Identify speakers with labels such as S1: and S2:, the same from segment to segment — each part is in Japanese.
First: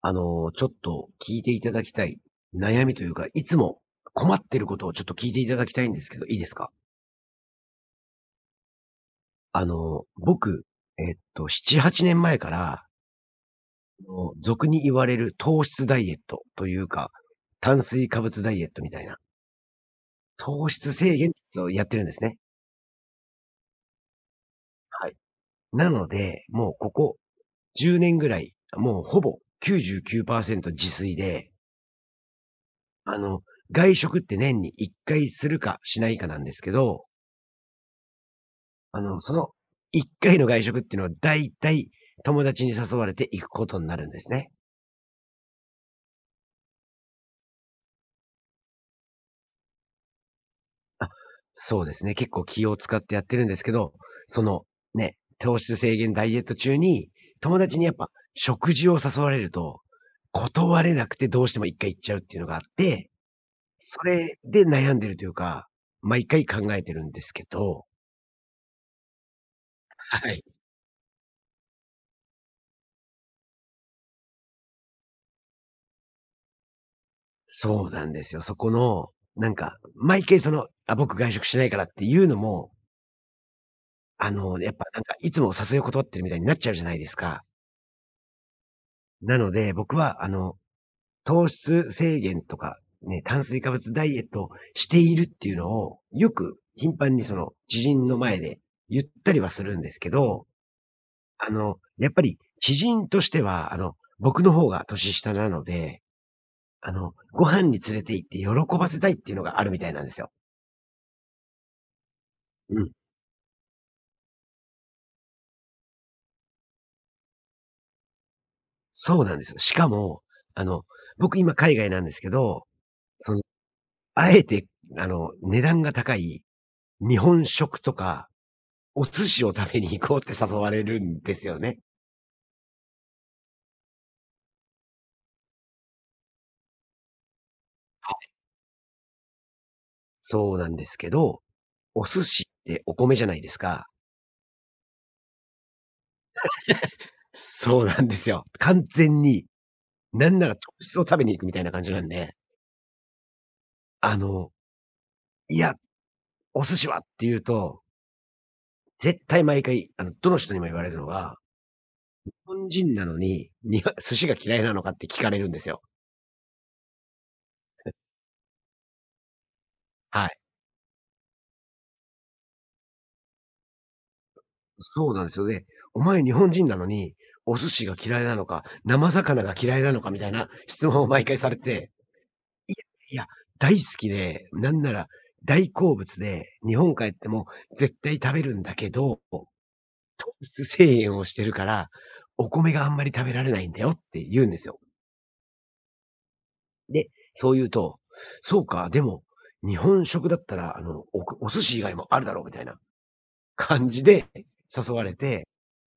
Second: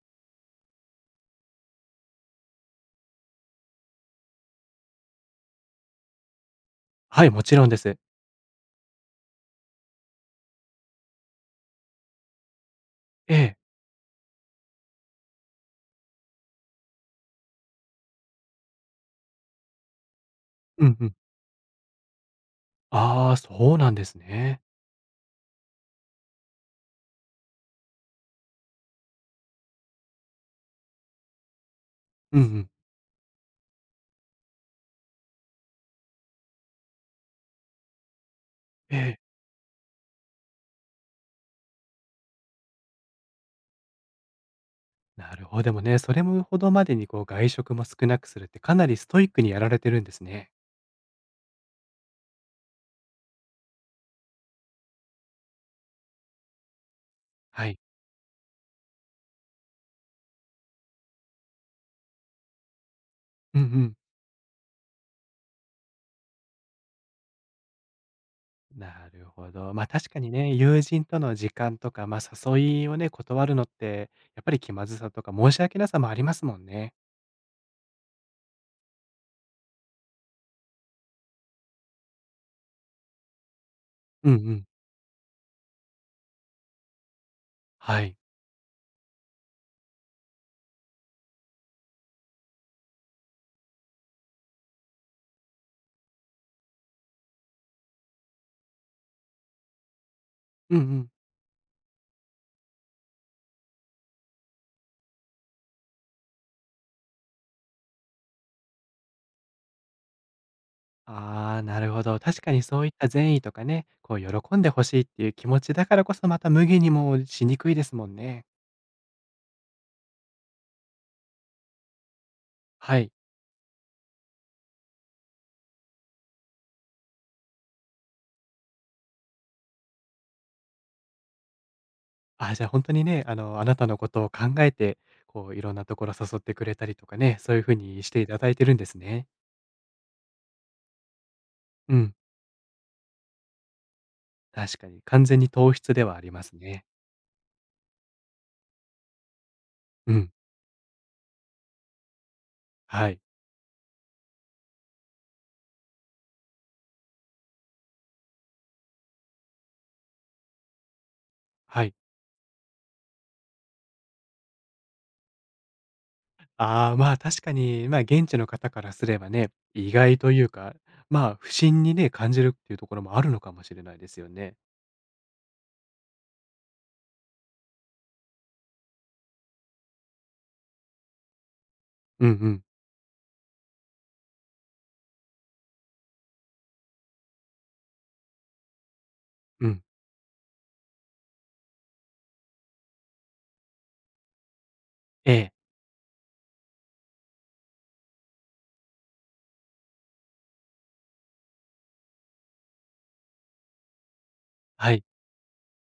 S1: ちょっと聞いていただきたい悩みというか、いつも困ってることをちょっと聞いていただきたいんですけど、いいですか？
S2: はい、もちろんです。
S1: 僕、7、8年前から、
S2: ええ。
S1: 俗に言われる糖質ダイエットというか、炭水化物ダイエットみたいな、糖
S2: う
S1: 質
S2: んうん。
S1: 制限をやってるんですね。
S2: ああ、そうなんですね。
S1: はい。なので、もうここ10年ぐらい、もうほぼ99%自炊で、
S2: うんうん。
S1: あの、外食って年に1回するかしないかなんですけど。
S2: ええ。
S1: その1回の外食っていうのは、だいたい友達に誘われて行くことになるんですね。
S2: なるほど。でもね、それもほどまでにこう外食も少なくするってかなりストイックにやられてるんですね。
S1: あ、そうですね。結構気を使ってやってるんですけど、その、ね、糖質制限ダイエット中に、友
S2: は
S1: 達
S2: い。
S1: にやっぱ食事を誘われると、断れなくてどうしても1回行っちゃうっていうのがあって、
S2: うんうん。
S1: それで悩んでるというか、毎回考えてるんですけど。
S2: なるほど。ま、あ確か
S1: は
S2: に
S1: い。
S2: ね、友人との時間とか、ま、あ誘いをね、断るのって、やっぱり気まずさとか申し訳なさもありますもんね。
S1: そうなんですよ。そこの、なんか、毎回僕外食しないからっていうのも、
S2: うんうん。
S1: やっぱなんか、いつもお誘いを断ってるみたいになっちゃうじゃないですか。
S2: はい。
S1: なので、僕は糖質制限とか、ね、炭水化物ダイエットをしているっていうのを、よく頻繁に知人の前で言ったりはするんですけど、
S2: うんうん。
S1: やっぱり知人としては、僕の方が年下なので、ご飯に連れて行って喜ばせたいっていうのがあるみたいなんですよ。
S2: ああ、なるほど。確かに
S1: う
S2: そう
S1: ん。
S2: いった善意とかね、こう喜んでほしいっていう気持ちだからこそ、また無限にもしにくいですもんね。
S1: そうなんです。しかも、あの、僕今海外なんですけど、
S2: はい。
S1: そのあえて、値段が高い日本食とか、お寿司を食べに行こうって誘われるんですよね。
S2: あ、じゃあ本当にね、あなたのことを考えて、こういろんなところ誘ってくれたりとかね、そういう風にし
S1: は
S2: てい
S1: い。
S2: ただいてるんですね。
S1: そうなんですけど、
S2: う
S1: お
S2: ん、
S1: 寿司ってお米じゃないですか。
S2: 確かに完全に糖質ではありますね。
S1: そうなんですよ。完全に、
S2: う
S1: な
S2: ん、
S1: んなら特質を食べに行くみたいな感じなんで、
S2: はい、
S1: あの、いや、お寿司はって言うと、絶対毎回、どの人にも言われるのが、
S2: はい。
S1: 日本人なのに、には寿司が嫌いなのかって聞かれるんですよ。
S2: ああ、まあ、確かに、ま、あ現地の方からすればね、意外
S1: は
S2: と
S1: い。
S2: いうか、まあ、不審にね、感じるっていうところもあるのかもしれないですよね。
S1: そうなんですよ。ね、お前日本人なのに、お寿司が嫌いなのか、生魚が嫌いなのかみたいな質問を毎回されて、
S2: うんうん、
S1: いやいや、大好きで、なんなら大好物で、日本帰っても絶対食べるんだけど、
S2: うん。
S1: 糖質制限をしてるから、お米があんまり食べられないんだよって言うんですよ。
S2: ええ、
S1: で、そう言うと、そうか、でも、日本食だったら、おお寿司以外もあるだろうみたいな感じで誘
S2: は
S1: わ
S2: い、
S1: れて、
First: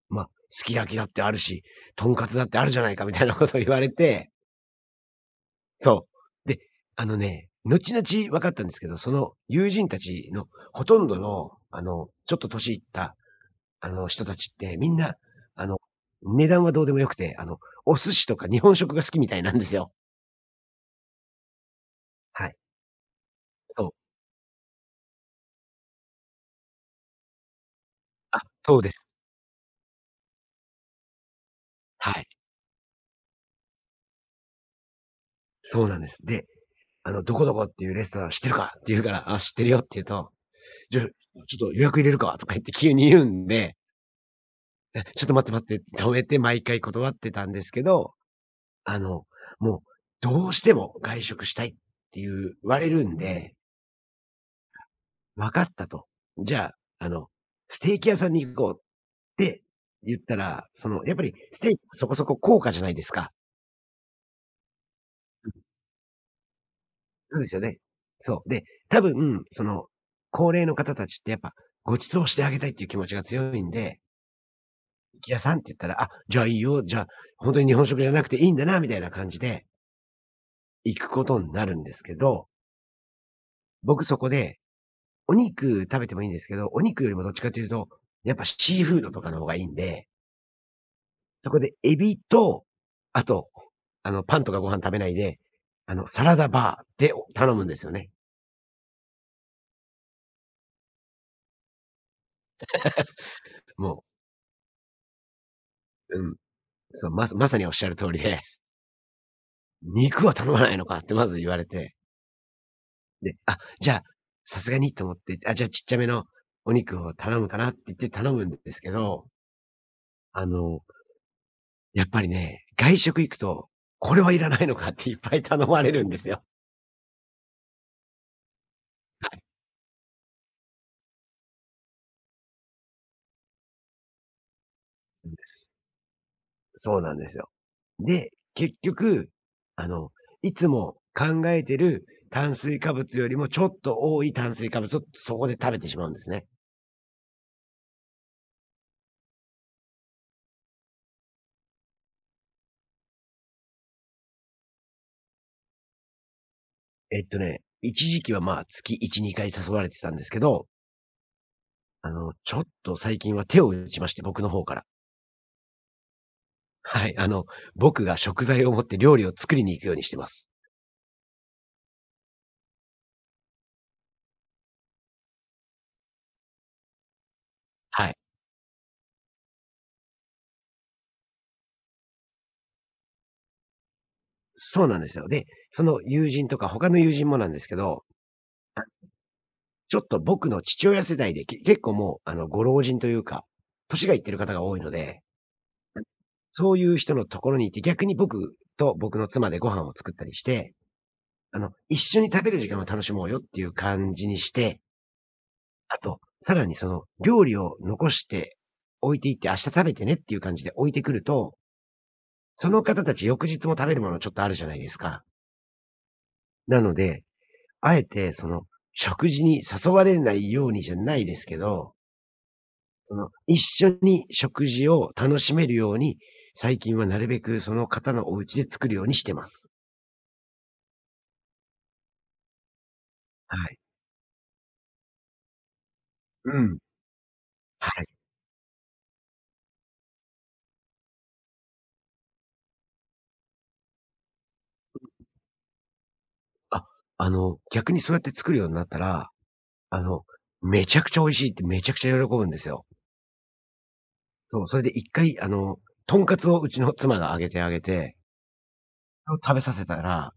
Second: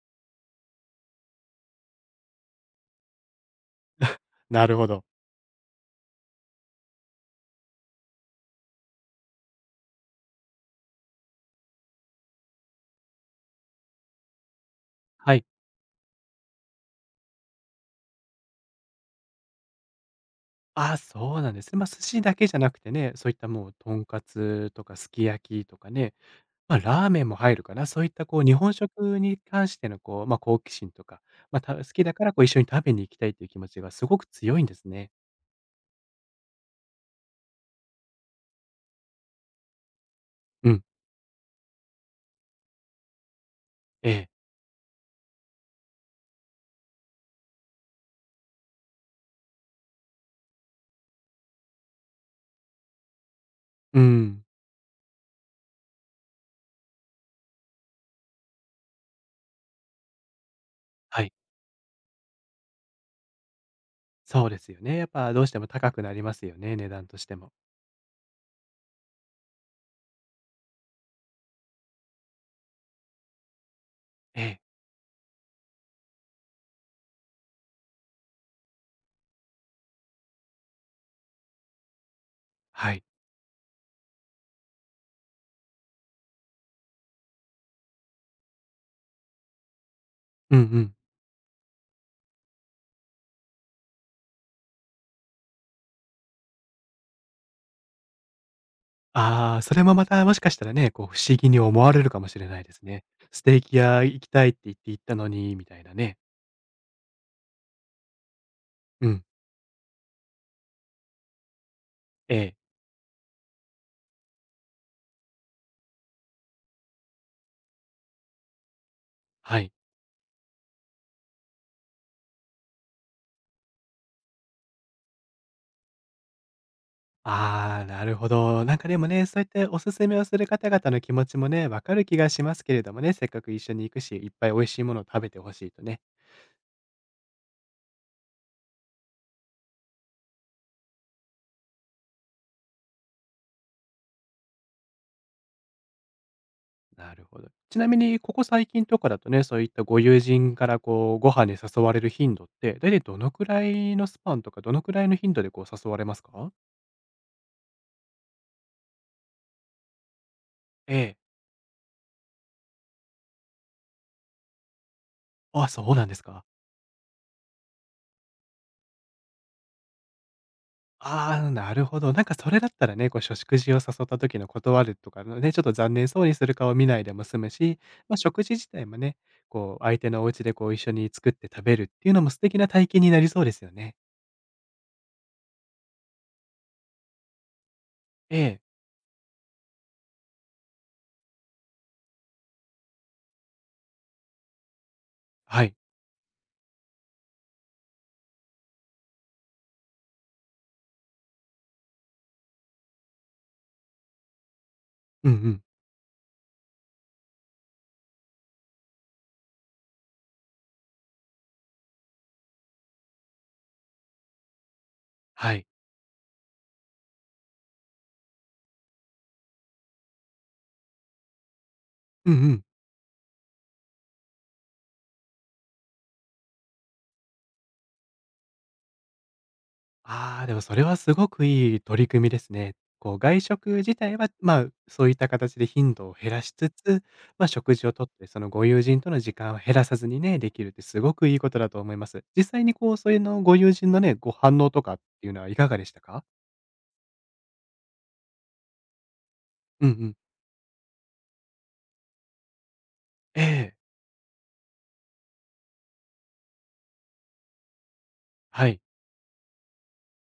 S1: まあ、すき焼きだってあるし、とんかつだってあるじゃないかみたいなことを言われて、
S2: なるほど。
S1: そう。で、後々分かったんですけど、その友人たちのほとんどの、ちょっと年いった、人たちってみんな、
S2: はい。
S1: あの、値段はどうでもよくて、お寿司とか日本食が好きみたいなんですよ。
S2: ああ、そうなんですね。ま、寿司だ
S1: は
S2: けじ
S1: い。
S2: ゃなくてね、そういったもう
S1: そう。
S2: とんかつとかすき焼きとかね、まあ、ラーメンも入るかな。そういったこ
S1: あ、
S2: う日本
S1: そうです。
S2: 食に関してのこう、まあ、好奇心とか、まあ、た好き
S1: は
S2: だか
S1: い。
S2: らこう一緒に食べに行きたいという気持ちがすごく強いんですね。
S1: そうなんです。で、「どこどこっていうレストラン知ってるか？」って言うから、「あ、知ってるよ」って言うと、
S2: うん。
S1: 「じゃあ、ちょっと予約入れるか」とか言って急に言うんで
S2: ええ。
S1: え、ちょっと待って待って、止めて毎回断ってたんですけど、あの、もう、どうしても外食したいっていう、言われるんで、
S2: うん。
S1: 分かったと。じゃあ、ステーキ屋さんに行こうって言ったら、やっ
S2: は
S1: ぱ
S2: い。
S1: りステーキそこそこ高価じゃないですか。
S2: そうですよね。やっぱどうしても高くなりますよね、値段として
S1: そうで
S2: も。
S1: すよね。そう。で、多分、高齢の方たちってやっぱ、ご馳走してあげたいっていう気持ちが強いんで、
S2: ええ。
S1: 行き屋さんって言ったら、あ、じゃあいいよ、じゃあ、本当に日本食じゃなくていいんだなみたいな感じで、行くことになるんですけど、
S2: はい。
S1: 僕そこで、お肉食べてもいいんですけど、お肉よりもどっちかというと、やっぱシーフードとかの方がいいんで、
S2: うんうん。
S1: そこでエビと、あと、パンとかご飯食べないで、サラダバーで頼むんですよね。
S2: ああ、それもまたもしかしたらね、こう不思議に思われるかもしれないですね。ステーキ
S1: も
S2: 屋行きたいって言って行ったのにみたいなね。
S1: う、うん、そう、まさまさにおっしゃる通りで、
S2: うん。
S1: 肉は頼まないのかってまず言われて、
S2: ええ。
S1: で、じゃあ、さすがにと思って、じゃあちっちゃめのお肉を頼むかなって言って頼むんですけど、
S2: はい。
S1: あの、やっぱりね、外食行くと、これはいらないのかっていっぱい頼まれるんですよ。
S2: ああ、なるほど。なんかでもね、
S1: は
S2: そ
S1: い。
S2: うやっておすすめをする方々の気持ちもね、わかる気がしますけれどもね、せっかく一緒に行くし、いっぱい美味しいものを食
S1: そ
S2: べ
S1: う
S2: て
S1: で
S2: ほし
S1: す。
S2: いとね。
S1: そうなんですよ。で、結局、あの、いつも考えてる炭水化物よりもちょっと多い炭水化物をそこで食べてしまうんですね。
S2: なるほど。ちなみに、ここ最近とかだとね、そういったご友人からこう、ご飯に誘われる頻度って、だいたいどのくらいのスパンとか、どのくらいの頻度でこう誘われますか？
S1: 一時期はまあ月1、2回誘われてたんですけど、
S2: ええ。
S1: ちょっと最近は手を打ちまして、僕の方から。
S2: あ、そうなんですか。
S1: はい。僕が食材を持って料理を作りに行くようにしてます。
S2: ああ、なるほど。なんかそれだったらね、こう、しょ食事を誘った時の断るとかのね、ちょっと残念そうにする顔見ないでも済むし、
S1: は
S2: ま
S1: い。
S2: あ、食事自体もね、こう、相手のお家でこう一緒に作って食べるっていうのも素敵な体験になりそうですよね。
S1: そうなんですよ。で、その友人とか他の友人もなんですけど、
S2: ええ、
S1: ちょっと僕の父親世代で、結構もう、ご老人というか、年がいってる方が多いので、
S2: はい。
S1: そういう人のところに行って、逆に僕と僕の妻でご飯を作ったりして、一緒に食べる時間を楽しもうよっていう感じにして、
S2: うんうん。
S1: あと、さらに料理を残して置いていって、明日食べてねっていう感じで置いてくると、その方たち翌日も食べるものちょっとあるじゃないですか。
S2: はい。
S1: なので、あえて食事に誘われないようにじゃないですけど、
S2: うんうん。
S1: 一緒に食事を楽しめるように、最近はなるべくその方のお家で作るようにしてます。
S2: ああ、でもそれはすごくいい取り組みですね。こう外
S1: は
S2: 食
S1: い。
S2: 自体は、まあ、そういった形で頻度を減らし
S1: う
S2: つ
S1: ん。
S2: つ、まあ、食事を
S1: は
S2: と
S1: い。
S2: って、そのご友人との時間を減らさずにね、できるってすごくいいことだと思います。実際にこう、それのご友人のね、ご反応とかっていうのはいかがでしたか？
S1: あ、逆にそうやって作るようになったら、
S2: うんう
S1: あ
S2: ん。
S1: の、めちゃくちゃ美味しいってめちゃくちゃ喜ぶんですよ。
S2: ええ、
S1: そう、それで一回、とんかつをうちの妻が揚げてあげて、
S2: はい。
S1: それを食べさせたら、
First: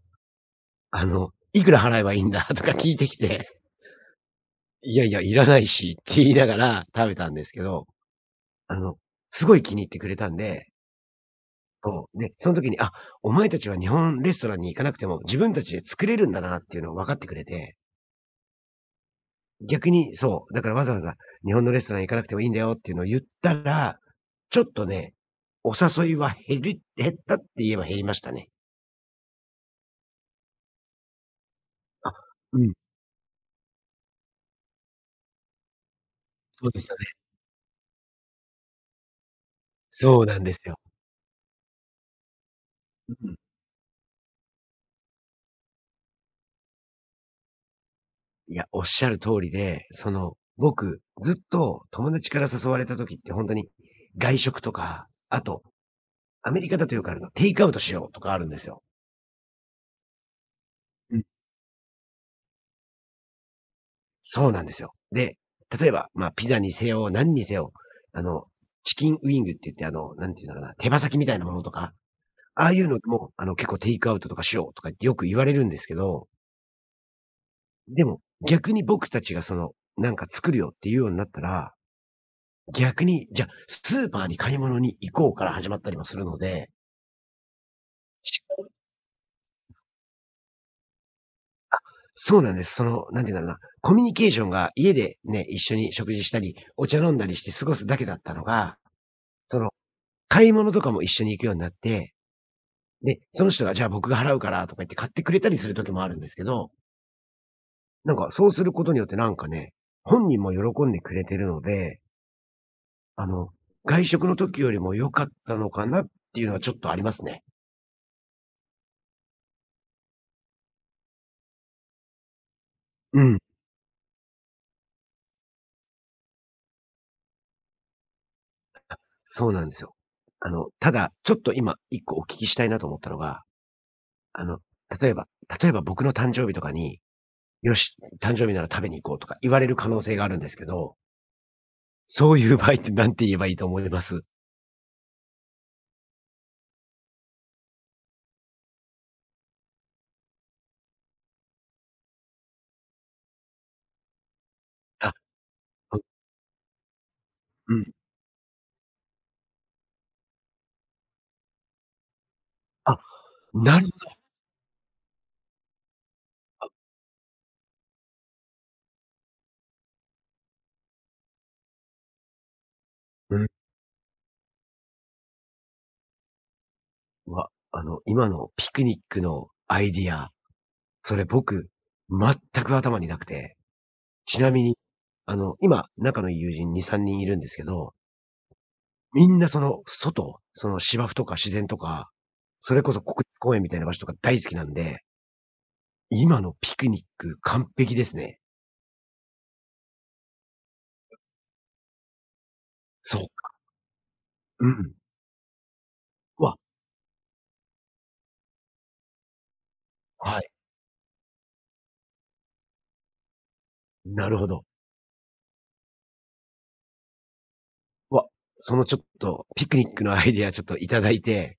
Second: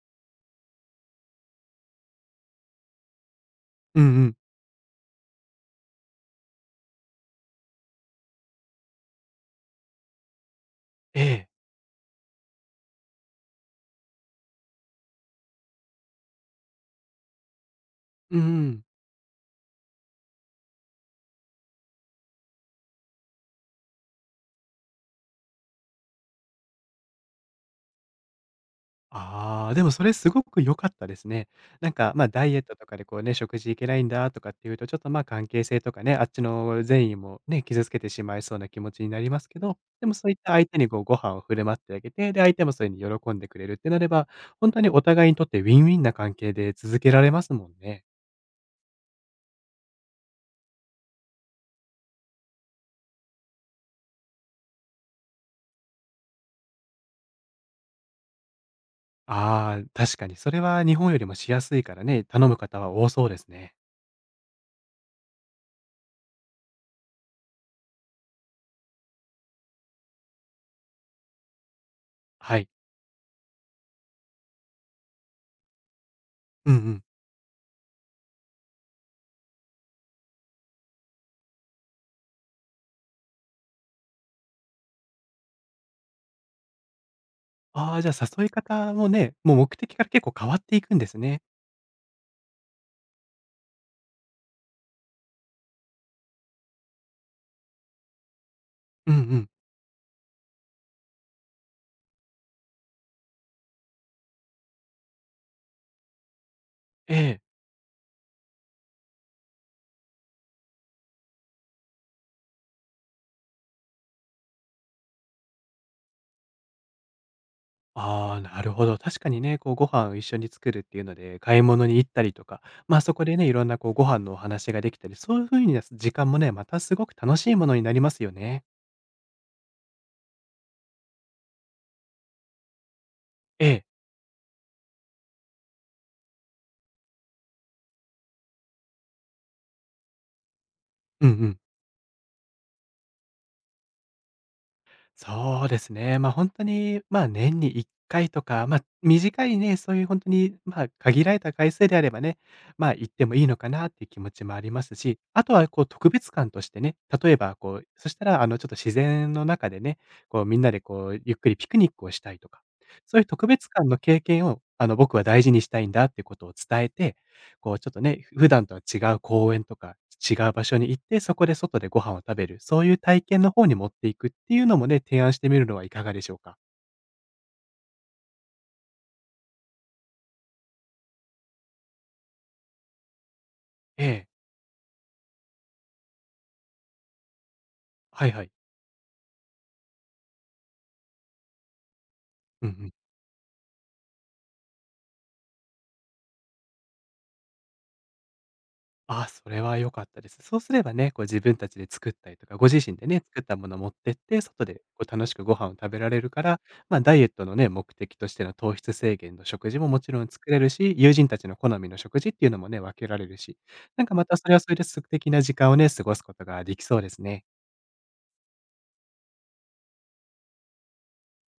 S1: いくら払えばいいんだ とか聞いてきて、
S2: うんうん。
S1: いやいや、いらないしって言いながら食べたんですけど、あの、すごい気に入ってくれたんで、
S2: ええ。
S1: そう、で、その時に、あ、お前たちは日本レストランに行かなくても、自分たちで作れるんだなっていうのを分かってくれて、
S2: うんうん。
S1: 逆にそう、だからわざわざ日本のレストラン行かなくてもいいんだよっていうのを言ったら、ちょっとね、お誘いは減ったって言えば減りましたね。
S2: ああ、でもそれすごく良かったですね。なんか、
S1: あ、
S2: ま、あダイ
S1: う
S2: エッ
S1: ん、
S2: トとかでこうね、食事いけないんだとかっていうと、ちょっと、ま、あ関係性とかね、あっち
S1: そうで
S2: の
S1: すよね。
S2: 善意もね、傷つけてしまいそうな気持ちになりますけど、でも
S1: そう
S2: そうい
S1: な
S2: っ
S1: ん
S2: た
S1: です
S2: 相
S1: よ。
S2: 手にこうご飯を振る舞ってあげて、で、相手もそれに
S1: う
S2: 喜
S1: ん。
S2: んでくれるってなれば、本当にお互いにとってウィンウィンな関係で続けられますもんね。
S1: いや、おっしゃる通りで、僕、ずっと友達から誘われた時って本当に、外食とか、あと、アメリカだとよくあるのテイクアウトしようとかあるんですよ。
S2: ああ、確かにそれは日本
S1: う
S2: よ
S1: ん。
S2: りもしやすいからね、頼む方は多そうですね。
S1: そうなんですよ。で、例えば、まあ、ピザにせよ、何にせよ、あの、チキンウィングって言って、なんていうのかな、手羽先みたいなものとか、
S2: は
S1: あ
S2: い。
S1: あいうのも、結構テイクアウトとかしようとかってよく言われるんですけど、
S2: うんうん。
S1: でも、逆に僕たちがなんか作るよっていうようになったら、逆に、じゃあ、スーパーに買い物に行こうから始まったりもするので、
S2: ああ、じゃあ
S1: し
S2: 誘い方もね、もう目的から結構変わっていくんですね。
S1: そうなんです。なんていうんだろうな、コミュニケーションが家でね、一緒に食事したり、お茶飲んだりして過ごすだけだったのが、
S2: うんうん。
S1: その買い物とかも一緒に行くようになって、で、その人がじゃあ僕が払うからとか言って買ってくれたりする時もあるんですけど、
S2: ええ。
S1: なんかそうすることによってなんかね、本人も喜んでくれてるので、あの、外食の時よりも良かったのかなっていうのはちょっとありますね。
S2: ああ、なるほど。確かにね、こうご飯を一緒に作るっていうので、買い物に行ったりとか、まあ、そ
S1: う
S2: こで
S1: ん、
S2: ね、いろんなこうご飯のお話ができたり、そういう風な時間もね、またすごく楽しいものになりますよね。
S1: そうなんですよ。ただ、ちょっと今1個お聞きしたいなと思ったのが、
S2: ええ。
S1: あの、例えば僕の誕生日とかに、よし、誕生日なら食べに行こうとか言われる可能性があるんですけど、
S2: うんうん。
S1: そういう場合って何て言えばいいと思います？
S2: そうですね。ま、あ本当に、ま、年に1回とか、ま、短いね、そういう本当に、ま、限られた回数であればね、ま、行ってもいいのかなっていう気持ちもあります
S1: あ、
S2: し、あとはこう特別感としてね、例えば
S1: う
S2: こう、
S1: ん。
S2: そしたらちょっと自然の中でね、こうみんなでこうゆっくりピクニックをしたいとか、
S1: あ、
S2: そういう特別
S1: なる
S2: 感の経験を僕は大事にしたいんだってことを伝えてこうちょっとね、普段とは違う公園とか、違う場所に行って、そこで外でご飯を食べる、そういう体
S1: ほど。
S2: 験
S1: うん。
S2: の方に持っていくっていうのもね、提案してみるのはいかがでしょうか？
S1: わ、今のピクニックのアイディア、それ僕、全く頭になくて。
S2: ええ、
S1: ちなみに、今、仲のいい友人2、3人いるんですけど、
S2: はいはい。
S1: みんなその外、その芝生とか自然とか、
S2: うん
S1: そ
S2: う
S1: れこ
S2: ん。
S1: そ国立公園みたいな場所とか大好きなんで、今のピクニック完璧ですね。
S2: ああ、それは良かったです。そうすればね、こう自分たちで作ったりとか、ご自身で
S1: そ
S2: ね、
S1: う。
S2: 作ったものを持ってって、外
S1: う
S2: で
S1: ん。
S2: こう楽しくご飯を食べられるか
S1: わ、
S2: ら、ま、ダイエットのね、目的としての糖質制限の食事ももちろん
S1: はい。
S2: 作れるし、友人たちの好みの食事っていうのもね、分けられるし、なんかま
S1: なる
S2: た
S1: ほ
S2: それは
S1: ど。
S2: それで素敵な時間をね、過ごすことができそうですね。
S1: わ、そのちょっとピクニックのアイディアちょっといただいて、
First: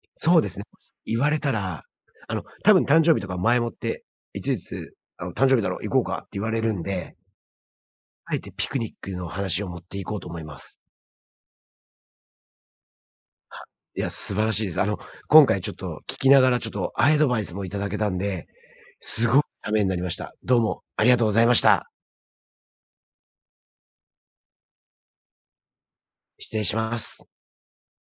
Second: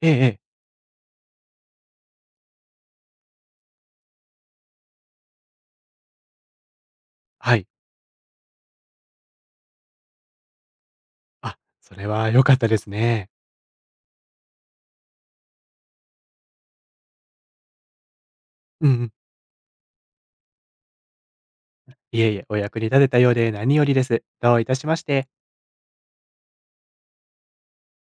S2: えええ
S1: そ
S2: え、
S1: うですね。言われたら、多分誕生日とか前もって、いちいち、「誕生日だろ、行こうか」って言われるんで、
S2: はい。
S1: あえてピクニックの話を持っていこうと思います。
S2: あ、それ
S1: いや、素晴らしいです。今回ちょっと聞きながらちょっとアドバイスもいただけたんで、すごくためになりました。どうもありがとうございました。失礼します。